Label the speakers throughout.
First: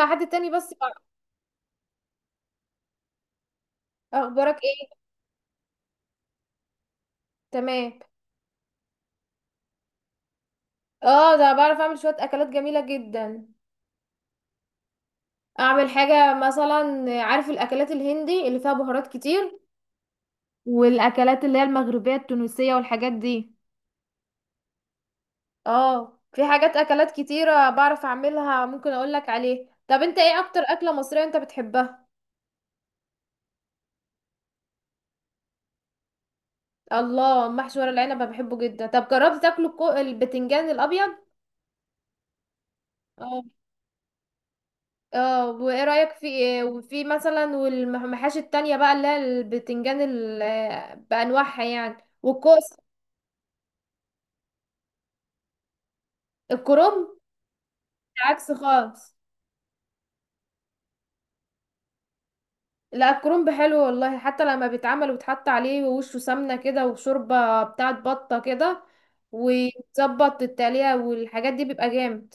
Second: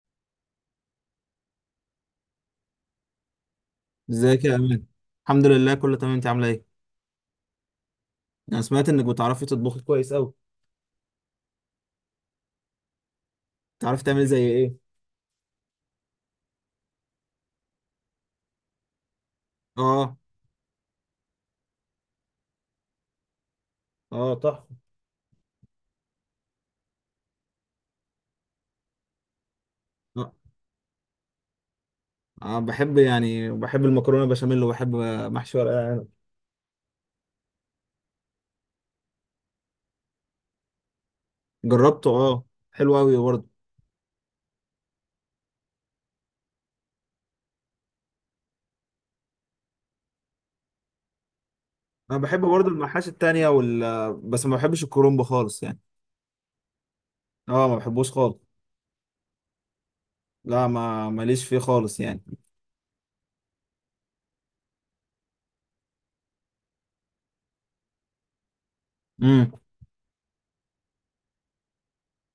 Speaker 1: مع حد تاني بس بعرف.
Speaker 2: ازيك يا
Speaker 1: اخبارك
Speaker 2: امان؟
Speaker 1: ايه؟
Speaker 2: الحمد لله، كله تمام. انت عامله ايه؟
Speaker 1: تمام.
Speaker 2: انا سمعت انك بتعرفي تطبخي كويس قوي.
Speaker 1: اه، ده بعرف اعمل شوية اكلات جميلة جدا.
Speaker 2: بتعرفي تعملي زي ايه؟
Speaker 1: اعمل حاجة مثلا، عارف الاكلات الهندي اللي فيها بهارات كتير
Speaker 2: اه.
Speaker 1: والاكلات اللي هي المغربية التونسية والحاجات دي.
Speaker 2: اه، تحفه.
Speaker 1: اه، في حاجات اكلات كتيرة بعرف اعملها ممكن اقولك عليه. طب انت
Speaker 2: اه.
Speaker 1: ايه اكتر اكلة مصرية انت بتحبها؟
Speaker 2: بحب، يعني بحب المكرونه بشاميل، وبحب محشي ورق العنب.
Speaker 1: الله، محشي ورق العنب أنا بحبه جدا. طب جربت تاكله البتنجان الابيض؟
Speaker 2: جربته، اه. حلو قوي
Speaker 1: اه.
Speaker 2: برضه.
Speaker 1: اه، وايه رأيك في ايه؟ وفي مثلا والمحاشي التانية بقى اللي هي البتنجان بأنواعها يعني
Speaker 2: انا بحب برضه
Speaker 1: والكوس.
Speaker 2: المحاشي التانية، وال آه، بس ما بحبش الكرنب خالص يعني.
Speaker 1: الكرنب.
Speaker 2: اه، ما بحبوش خالص.
Speaker 1: العكس خالص.
Speaker 2: لا، ما ماليش فيه خالص يعني.
Speaker 1: لا، الكرنب حلو والله، حتى لما بيتعمل وتحط عليه ووشه سمنة كده وشوربة بتاعت بطة كده
Speaker 2: امم.
Speaker 1: وتظبط التقلية والحاجات دي بيبقى جامد.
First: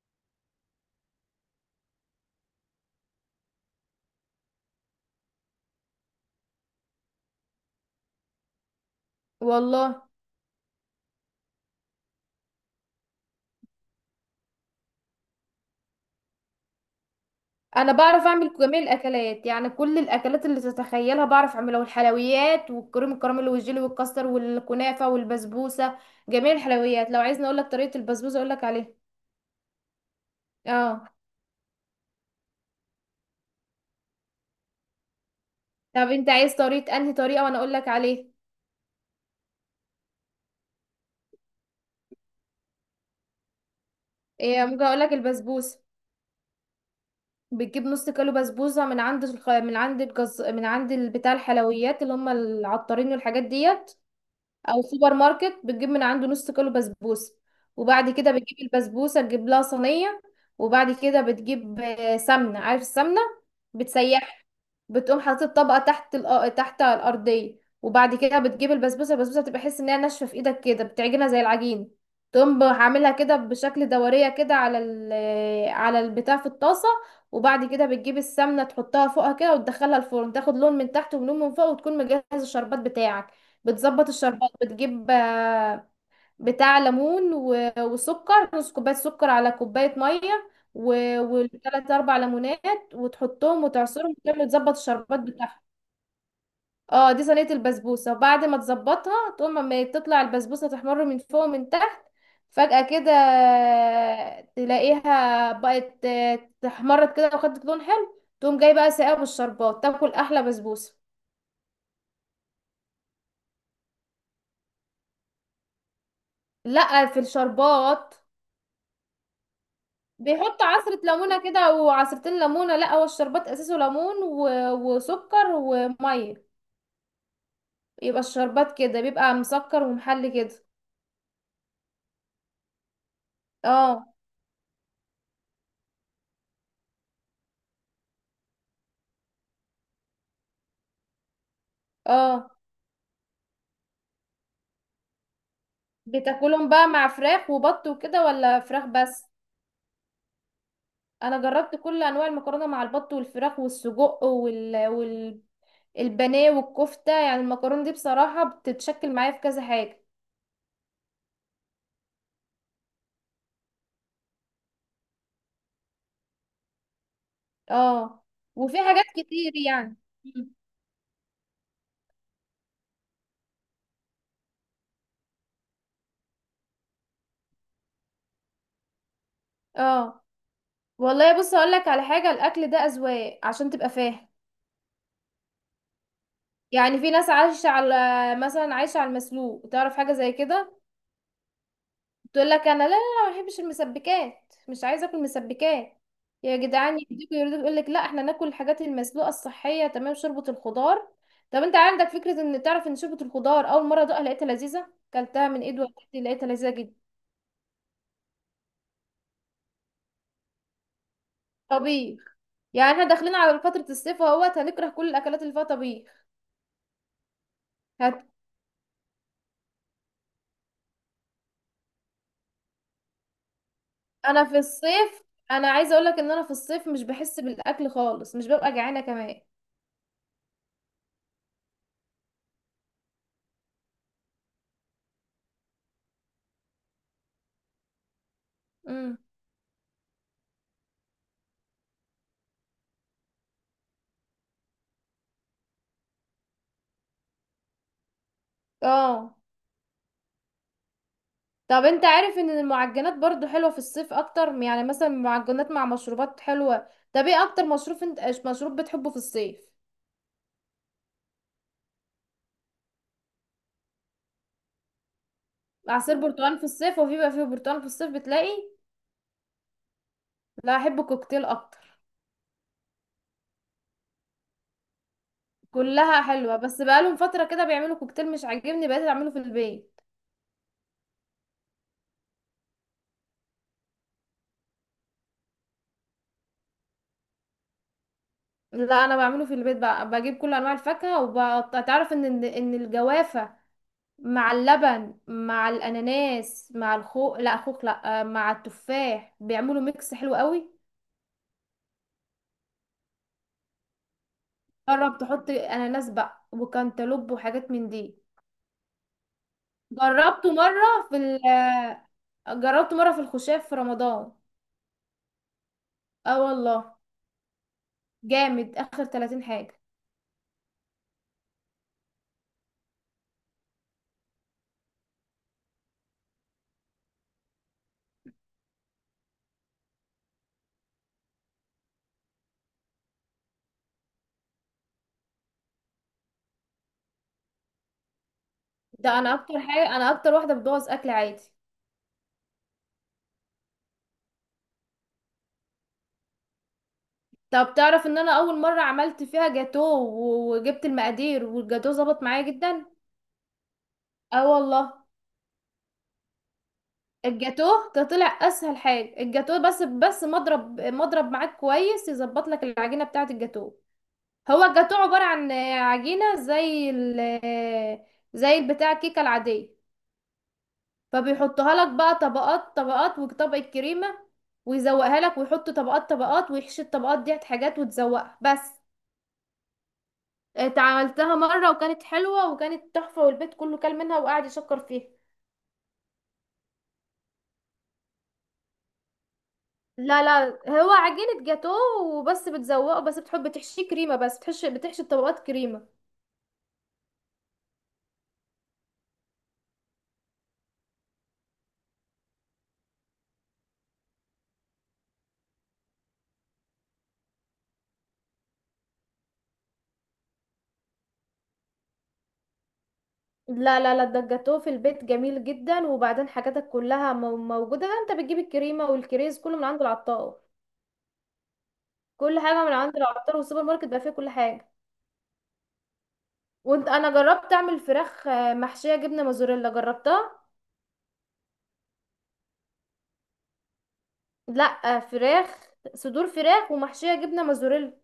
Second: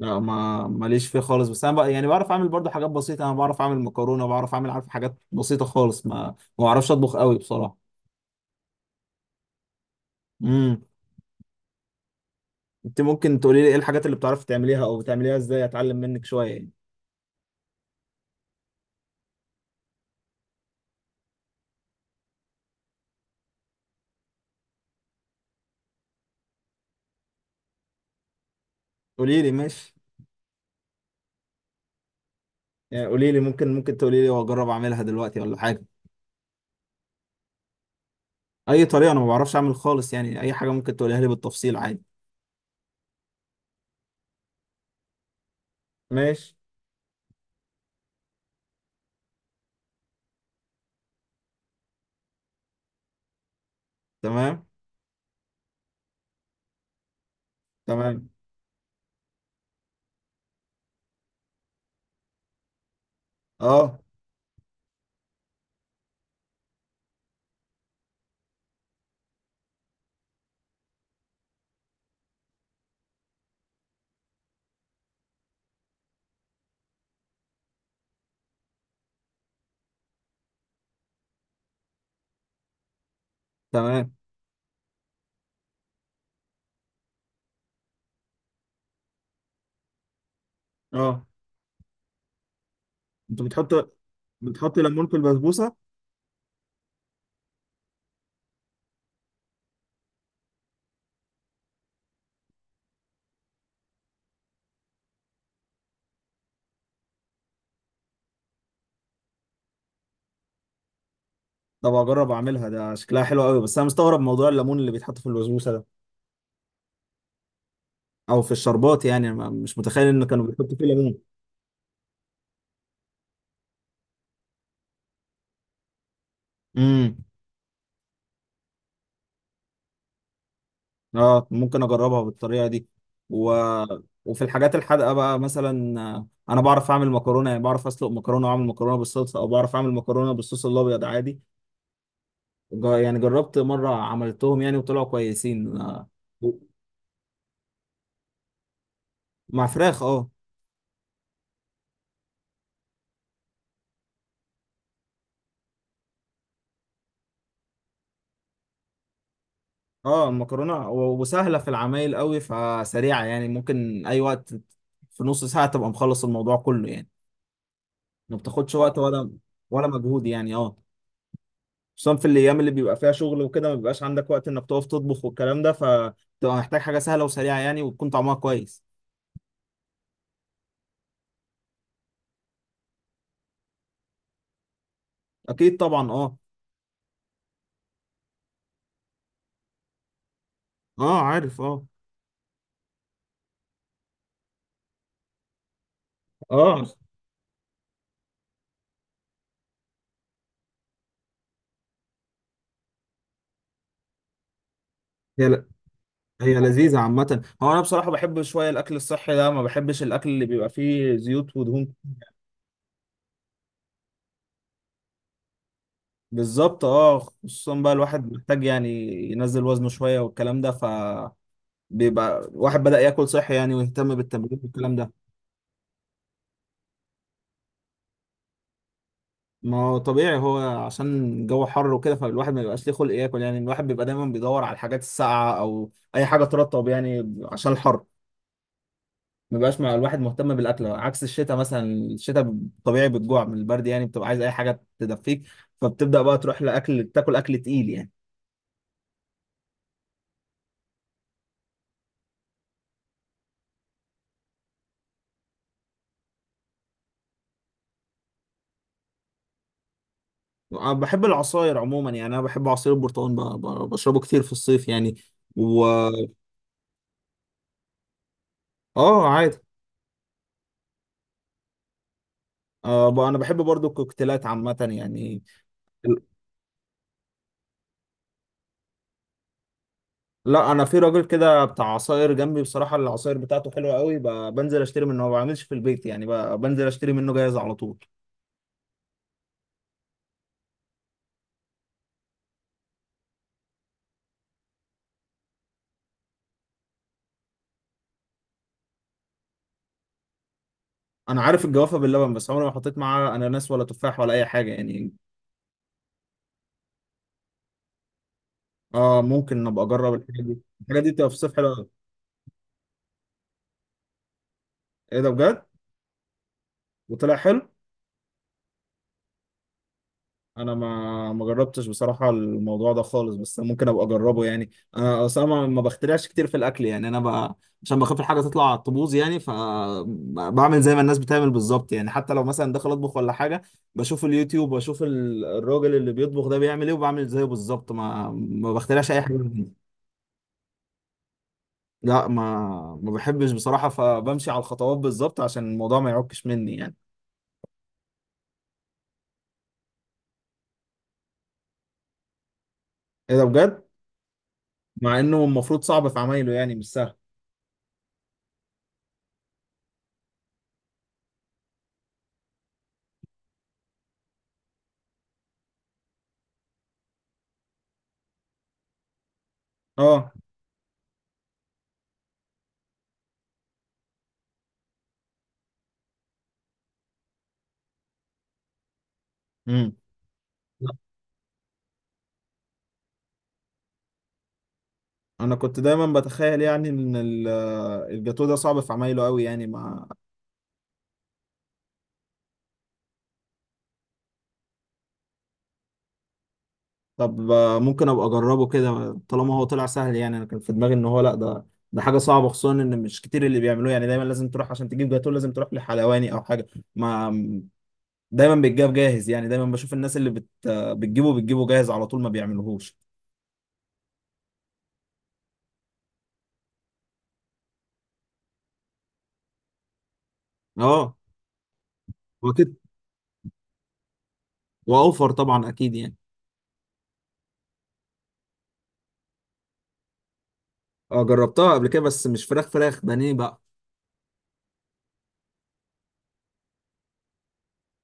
Speaker 2: لا، ما ماليش فيه خالص. بس انا بقى يعني بعرف اعمل برضه حاجات بسيطه. انا بعرف اعمل مكرونه، بعرف اعمل، عارف حاجات بسيطه خالص. ما بعرفش اطبخ قوي بصراحه.
Speaker 1: والله،
Speaker 2: امم. انت ممكن تقولي لي ايه الحاجات اللي بتعرفي تعمليها او بتعمليها ازاي، اتعلم منك شويه يعني.
Speaker 1: انا بعرف اعمل جميع الاكلات، يعني كل الاكلات اللي تتخيلها بعرف اعملها، والحلويات والكريم الكراميل والجيلي والكاستر والكنافه والبسبوسه. جميع الحلويات. لو عايزني اقول لك طريقه البسبوسه اقول لك عليها.
Speaker 2: قولي لي، ماشي.
Speaker 1: اه.
Speaker 2: يعني قولي لي، ممكن تقولي لي واجرب اعملها دلوقتي ولا حاجه.
Speaker 1: طب انت عايز طريقه انهي طريقه وانا اقول لك عليه؟
Speaker 2: اي طريقه، انا ما بعرفش اعمل خالص يعني. اي حاجه ممكن تقوليها لي بالتفصيل عادي.
Speaker 1: إيه، ممكن اقول لك البسبوسه.
Speaker 2: ماشي.
Speaker 1: بتجيب نص كيلو بسبوسه من عند الخ... من عند الجز... من عند بتاع الحلويات اللي هم العطارين والحاجات دي،
Speaker 2: تمام.
Speaker 1: او سوبر ماركت بتجيب من عنده نص كيلو بسبوسه. وبعد
Speaker 2: تمام.
Speaker 1: كده بتجيب البسبوسه، تجيب لها صينيه. وبعد كده بتجيب سمنه، عارف السمنه؟
Speaker 2: اه.
Speaker 1: بتسيح. بتقوم حاطط الطبقه تحت تحت الارضيه. وبعد كده بتجيب البسبوسه. البسبوسه بتبقى حس انها ناشفه في ايدك كده، بتعجنها زي العجين. تقوم عاملها كده بشكل دوريه كده على البتاع في الطاسه. وبعد كده بتجيب السمنه تحطها فوقها كده وتدخلها الفرن، تاخد لون من تحت ولون من فوق، وتكون مجهز الشربات بتاعك. بتظبط
Speaker 2: تمام.
Speaker 1: الشربات، بتجيب بتاع ليمون وسكر، نص كوباية سكر على كوباية مية
Speaker 2: اه،
Speaker 1: والتلات أربع ليمونات
Speaker 2: انت
Speaker 1: وتحطهم
Speaker 2: بتحط
Speaker 1: وتعصرهم وتعمل تظبط
Speaker 2: بتحط ليمون في
Speaker 1: الشربات بتاعهم.
Speaker 2: البسبوسه؟
Speaker 1: اه، دي صينية البسبوسة. وبعد ما تظبطها تقوم، اما تطلع البسبوسة تحمر من فوق ومن تحت فجأة كده، تلاقيها بقت تحمرت كده وخدت لون حلو. تقوم جاي بقى ساقع بالشربات، تاكل أحلى بسبوسة.
Speaker 2: طب اجرب اعملها، ده شكلها حلو قوي. بس انا مستغرب موضوع الليمون اللي بيتحط في البسبوسه ده.
Speaker 1: لا، في الشربات.
Speaker 2: او في الشربات يعني. أنا مش متخيل ان كانوا
Speaker 1: بيحط
Speaker 2: بيحطوا فيه
Speaker 1: عصرة
Speaker 2: ليمون.
Speaker 1: ليمونة كده او عصرتين ليمونة. لا، هو الشربات اساسه ليمون وسكر ومية.
Speaker 2: امم.
Speaker 1: يبقى الشربات كده بيبقى مسكر ومحلي كده.
Speaker 2: اه، ممكن اجربها بالطريقه دي. و...
Speaker 1: اه.
Speaker 2: وفي الحاجات الحادقه بقى، مثلا، انا بعرف اعمل مكرونه. يعني بعرف اسلق مكرونه واعمل مكرونه بالصلصه، او بعرف اعمل مكرونه بالصوص الابيض عادي.
Speaker 1: اه،
Speaker 2: يعني جربت مره عملتهم يعني وطلعوا كويسين. و-
Speaker 1: بتاكلهم بقى مع فراخ وبط وكده ولا فراخ بس؟
Speaker 2: مع فراخ، اه.
Speaker 1: انا جربت كل انواع المكرونة مع البط والفراخ والسجق البانيه والكفتة، يعني المكرونة دي بصراحة بتتشكل معايا في كذا حاجة.
Speaker 2: اه، المكرونه و- وسهله في العمايل قوي، فسريعه يعني، ممكن اي وقت. في نص ساعه تبقى مخلص الموضوع كله يعني.
Speaker 1: اه،
Speaker 2: ما بتاخدش
Speaker 1: وفي
Speaker 2: وقت
Speaker 1: حاجات
Speaker 2: ولا.
Speaker 1: كتير
Speaker 2: ولا
Speaker 1: يعني.
Speaker 2: مجهود يعني،
Speaker 1: مم.
Speaker 2: اه. خصوصا في الايام اللي بيبقى فيها شغل وكده، ما بيبقاش عندك وقت انك تقف تطبخ والكلام ده، فتبقى محتاج حاجه سهله وسريعه يعني وتكون طعمها كويس.
Speaker 1: اه، والله بص هقول لك على حاجه، الاكل ده اذواق عشان تبقى فاهم.
Speaker 2: اكيد طبعا، اه.
Speaker 1: يعني في ناس عايشه على مثلا عايشه على المسلوق، تعرف حاجه زي كده.
Speaker 2: اه، عارف، اه.
Speaker 1: تقول لك انا لا، لا. لا، ما بحبش المسبكات مش عايزه اكل مسبكات. يا
Speaker 2: اه.
Speaker 1: جدعان، يهديكوا يرضيكوا، يقول لك لا احنا ناكل الحاجات المسلوقه الصحيه تمام، شوربه الخضار. طب انت عندك فكره ان تعرف ان شوربه الخضار اول مره ادوقها لقيتها لذيذه؟
Speaker 2: هي
Speaker 1: كلتها من
Speaker 2: ل...
Speaker 1: ايد والدتي لقيتها
Speaker 2: هي
Speaker 1: لذيذه جدا.
Speaker 2: لذيذه عامه. هو انا بصراحه بحب شويه الاكل الصحي ده، ما بحبش الاكل اللي بيبقى فيه زيوت ودهون.
Speaker 1: طبيخ. يعني احنا داخلين على فتره الصيف اهوت، هنكره كل الاكلات اللي فيها طبيخ.
Speaker 2: بالظبط، اه. خصوصا بقى الواحد محتاج يعني ينزل وزنه شويه والكلام ده. بيبقى الواحد بدأ ياكل صحي يعني، ويهتم
Speaker 1: انا في
Speaker 2: بالتمرين والكلام ده.
Speaker 1: الصيف انا عايزه اقول لك ان انا في الصيف مش بحس بالاكل خالص مش ببقى جعانه كمان.
Speaker 2: ما هو طبيعي، هو عشان الجو حر وكده، فالواحد ما بيبقاش ليه خلق ياكل يعني. الواحد بيبقى دايما بيدور على الحاجات الساقعه او اي حاجه ترطب يعني عشان الحر.
Speaker 1: امم.
Speaker 2: ما بيبقاش مع الواحد مهتم بالاكل، عكس الشتاء مثلا. الشتاء طبيعي بتجوع من البرد يعني، بتبقى عايز اي حاجه تدفيك، فبتبدا بقى تروح لاكل، تاكل اكل تقيل يعني.
Speaker 1: اه. طب انت عارف ان المعجنات برضو حلوه في الصيف اكتر، يعني مثلا معجنات مع مشروبات حلوه. طب ايه اكتر مشروب انت مشروب بتحبه في الصيف؟
Speaker 2: أنا بحب العصاير عموما يعني. انا بحب عصير البرتقال، بشربه كتير في الصيف يعني. و
Speaker 1: عصير برتقال في الصيف؟ وفي بقى فيه برتقال في الصيف بتلاقي؟
Speaker 2: اه، عادي.
Speaker 1: لا، احب الكوكتيل اكتر.
Speaker 2: انا بحب برضو الكوكتيلات عامه يعني.
Speaker 1: كلها حلوه، بس بقالهم فتره كده بيعملوا كوكتيل مش عاجبني، بقيت اعمله في البيت.
Speaker 2: لا، انا في راجل كده بتاع عصاير جنبي بصراحه، العصاير بتاعته حلوه قوي. بنزل اشتري منه، ما بعملش في البيت يعني. بنزل اشتري منه جاهز على طول.
Speaker 1: لا، انا بعمله في البيت بقى، بجيب كل انواع الفاكهه وبقطع، تعرف ان ان إن الجوافه مع اللبن مع الاناناس مع الخوخ، لا خوخ، لا، مع التفاح بيعملوا ميكس حلو قوي.
Speaker 2: انا عارف الجوافه باللبن، بس عمري ما حطيت معاه اناناس ولا تفاح ولا اي حاجه يعني.
Speaker 1: جرب تحط اناناس بقى وكانتالوب وحاجات من دي.
Speaker 2: اه، ممكن ابقى اجرب الحاجه
Speaker 1: جربته
Speaker 2: دي،
Speaker 1: مره
Speaker 2: الحاجه دي
Speaker 1: في
Speaker 2: بتبقى
Speaker 1: ال
Speaker 2: في الصيف حلوه قوي.
Speaker 1: جربته مره في الخشاف في رمضان.
Speaker 2: ايه ده بجد؟
Speaker 1: اه والله.
Speaker 2: وطلع حلو؟
Speaker 1: جامد، اخر 30 حاجه.
Speaker 2: انا ما جربتش بصراحه الموضوع ده خالص، بس ممكن ابقى اجربه يعني. انا اصلا ما بخترعش كتير في الاكل يعني. عشان بخاف الحاجه تطلع تبوظ يعني، فبعمل زي ما الناس بتعمل بالظبط يعني. حتى لو مثلا داخل اطبخ ولا حاجه، بشوف اليوتيوب واشوف الراجل اللي بيطبخ ده بيعمل ايه وبعمل زيه بالظبط. ما بخترعش
Speaker 1: ده
Speaker 2: اي حاجه جديدة.
Speaker 1: انا اكتر واحده بتبوظ اكل عادي.
Speaker 2: لا، ما بحبش بصراحه، فبمشي على الخطوات بالظبط عشان الموضوع ما يعكش مني يعني.
Speaker 1: طب تعرف ان انا اول مره عملت فيها جاتو وجبت المقادير والجاتو ظبط معايا جدا.
Speaker 2: ايه ده بجد؟
Speaker 1: اه والله.
Speaker 2: مع انه المفروض صعب في عمايله يعني، مش سهل.
Speaker 1: الجاتوه ده طلع اسهل حاجه، الجاتوه بس مضرب مضرب معاك كويس يظبط لك العجينه بتاعه الجاتوه. هو الجاتوه عباره عن عجينه زي البتاع الكيكه العاديه.
Speaker 2: اه.
Speaker 1: فبيحطها لك بقى طبقات طبقات وطبق الكريمه، ويزوقها لك ويحط طبقات طبقات ويحشي الطبقات دي حاجات وتزوقها بس.
Speaker 2: امم.
Speaker 1: اتعملتها مره وكانت حلوه وكانت تحفه، والبيت كله كل منها وقعد يشكر فيها.
Speaker 2: انا كنت دايما بتخيل يعني ان الجاتو ده صعب في عمايله قوي يعني ما
Speaker 1: لا، لا. هو عجينة جاتوه وبس، بتزوقه بس، بتحب بتحشيه كريمة بس، بتحشي الطبقات كريمة.
Speaker 2: طب ممكن ابقى اجربه كده طالما هو طلع سهل يعني. انا كان في دماغي ان هو، لا، ده حاجه صعبه، خصوصا ان مش كتير اللي بيعملوه يعني. دايما لازم تروح عشان تجيب جاتو، لازم تروح لحلواني او حاجه. ما دايما بيتجاب جاهز يعني. دايما بشوف الناس اللي بت... آه، بتجيبه جاهز على طول، ما بيعملوهوش.
Speaker 1: لا، لا، لا، ده الجاتوه في البيت جميل جدا، وبعدين حاجاتك كلها موجودة، انت بتجيب الكريمة والكريز كله من عند العطار.
Speaker 2: اه،
Speaker 1: كل حاجة
Speaker 2: وكده.
Speaker 1: من عند العطار، والسوبر ماركت بقى فيه كل حاجة.
Speaker 2: واوفر طبعا، اكيد يعني.
Speaker 1: انا جربت اعمل فراخ محشية جبنة موزاريلا، جربتها.
Speaker 2: اه، جربتها قبل كده، بس مش فراخ، فراخ بانيه بقى.
Speaker 1: لا، فراخ. صدور فراخ ومحشية جبنة موزاريلا،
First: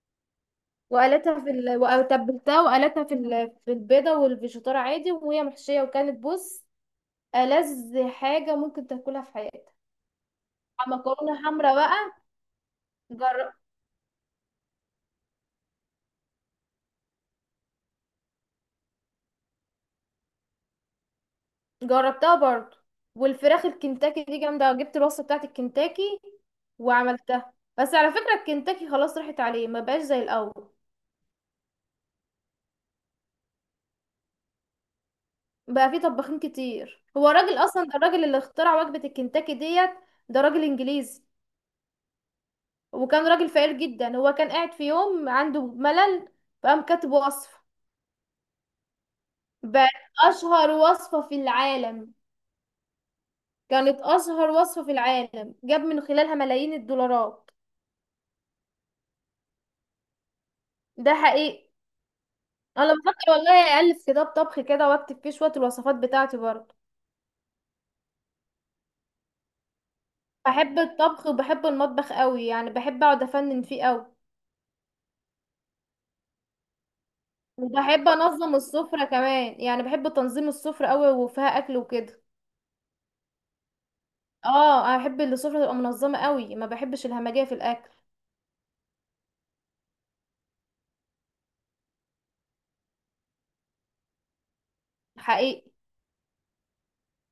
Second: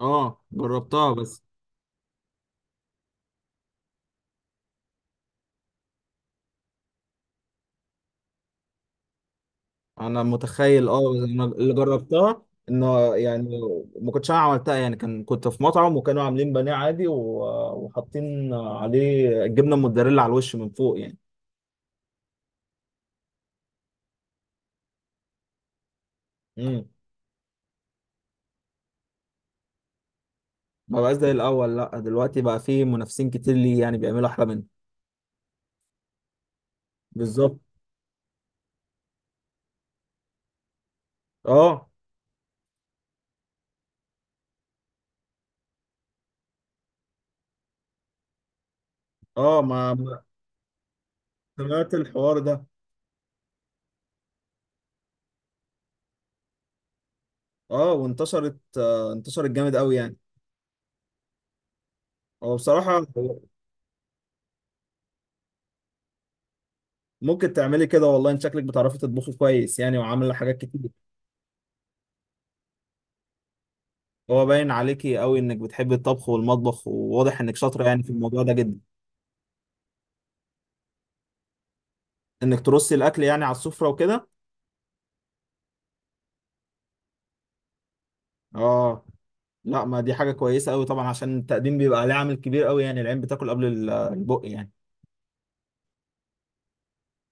Speaker 2: اه، جربتها
Speaker 1: وقالتها
Speaker 2: بس.
Speaker 1: وتبلتها وقالتها في البيضة والفيجيتار عادي، وهي محشية، وكانت بص، ألذ حاجة ممكن تاكلها في حياتك.
Speaker 2: انا متخيل، اه، بس أنا
Speaker 1: مكرونة
Speaker 2: اللي
Speaker 1: حمرا بقى.
Speaker 2: جربتها. انه
Speaker 1: جر...
Speaker 2: يعني، ما كنتش انا عملتها يعني. كنت في مطعم وكانوا عاملين بانيه عادي وحاطين عليه الجبنه الموتزاريلا على الوش من فوق يعني.
Speaker 1: جربتها برضو. والفراخ الكنتاكي دي جامدة، جبت الوصفة بتاعت الكنتاكي
Speaker 2: امم.
Speaker 1: وعملتها، بس على فكرة الكنتاكي خلاص راحت عليه ما بقاش زي الأول.
Speaker 2: ما بقاش زي الاول، لا دلوقتي بقى في منافسين كتير ليه يعني، بيعملوا احلى منه.
Speaker 1: بقى فيه طباخين كتير. هو الراجل
Speaker 2: بالظبط،
Speaker 1: أصلا ده، الراجل اللي اخترع وجبة الكنتاكي ديت، ده راجل إنجليزي،
Speaker 2: اه.
Speaker 1: وكان راجل فقير جدا. هو كان قاعد في يوم عنده ملل فقام كاتب وصفة
Speaker 2: اه ما
Speaker 1: بقت
Speaker 2: ما-
Speaker 1: أشهر وصفة في
Speaker 2: سمعت
Speaker 1: العالم.
Speaker 2: الحوار ده.
Speaker 1: كانت أشهر وصفة في العالم، جاب من خلالها ملايين الدولارات.
Speaker 2: اه، وانتشرت. آه، انتشرت جامد قوي يعني.
Speaker 1: ده حقيقي.
Speaker 2: هو
Speaker 1: أنا
Speaker 2: بصراحه.
Speaker 1: بفكر والله ألف كتاب طبخ كده وأكتب فيه شوية الوصفات بتاعتي برضه.
Speaker 2: ممكن تعملي كده والله، ان شكلك بتعرفي تطبخي كويس يعني، وعامله حاجات
Speaker 1: بحب
Speaker 2: كتير.
Speaker 1: الطبخ وبحب المطبخ قوي، يعني بحب أقعد أفنن فيه قوي.
Speaker 2: هو باين عليكي قوي انك بتحبي الطبخ والمطبخ، وواضح انك شاطره يعني
Speaker 1: وبحب
Speaker 2: في الموضوع ده
Speaker 1: أنظم
Speaker 2: جدا.
Speaker 1: السفرة كمان، يعني بحب تنظيم السفرة قوي وفيها أكل وكده.
Speaker 2: انك ترصي الاكل يعني على السفره وكده.
Speaker 1: اه، أنا بحب إن السفرة تبقى منظمة قوي، ما بحبش الهمجية في الأكل.
Speaker 2: اه. لا، ما دي حاجه كويسه قوي طبعا، عشان التقديم بيبقى ليه عامل كبير قوي يعني. العين بتاكل قبل البق يعني.
Speaker 1: حقيقي.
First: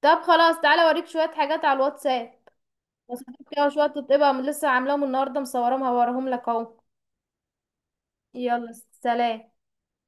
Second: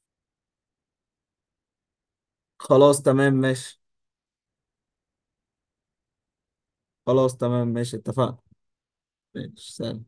Speaker 1: طب خلاص، تعالى أوريك شوية حاجات على الواتساب،
Speaker 2: خلاص، تمام،
Speaker 1: وصفات كده
Speaker 2: ماشي.
Speaker 1: وشوية تطيبها من لسه عاملاهم النهاردة مصورهم هوريهم لك أهو.
Speaker 2: خلاص، تمام، ماشي، اتفقنا.
Speaker 1: يلا. سلام.
Speaker 2: ماشي، سلام.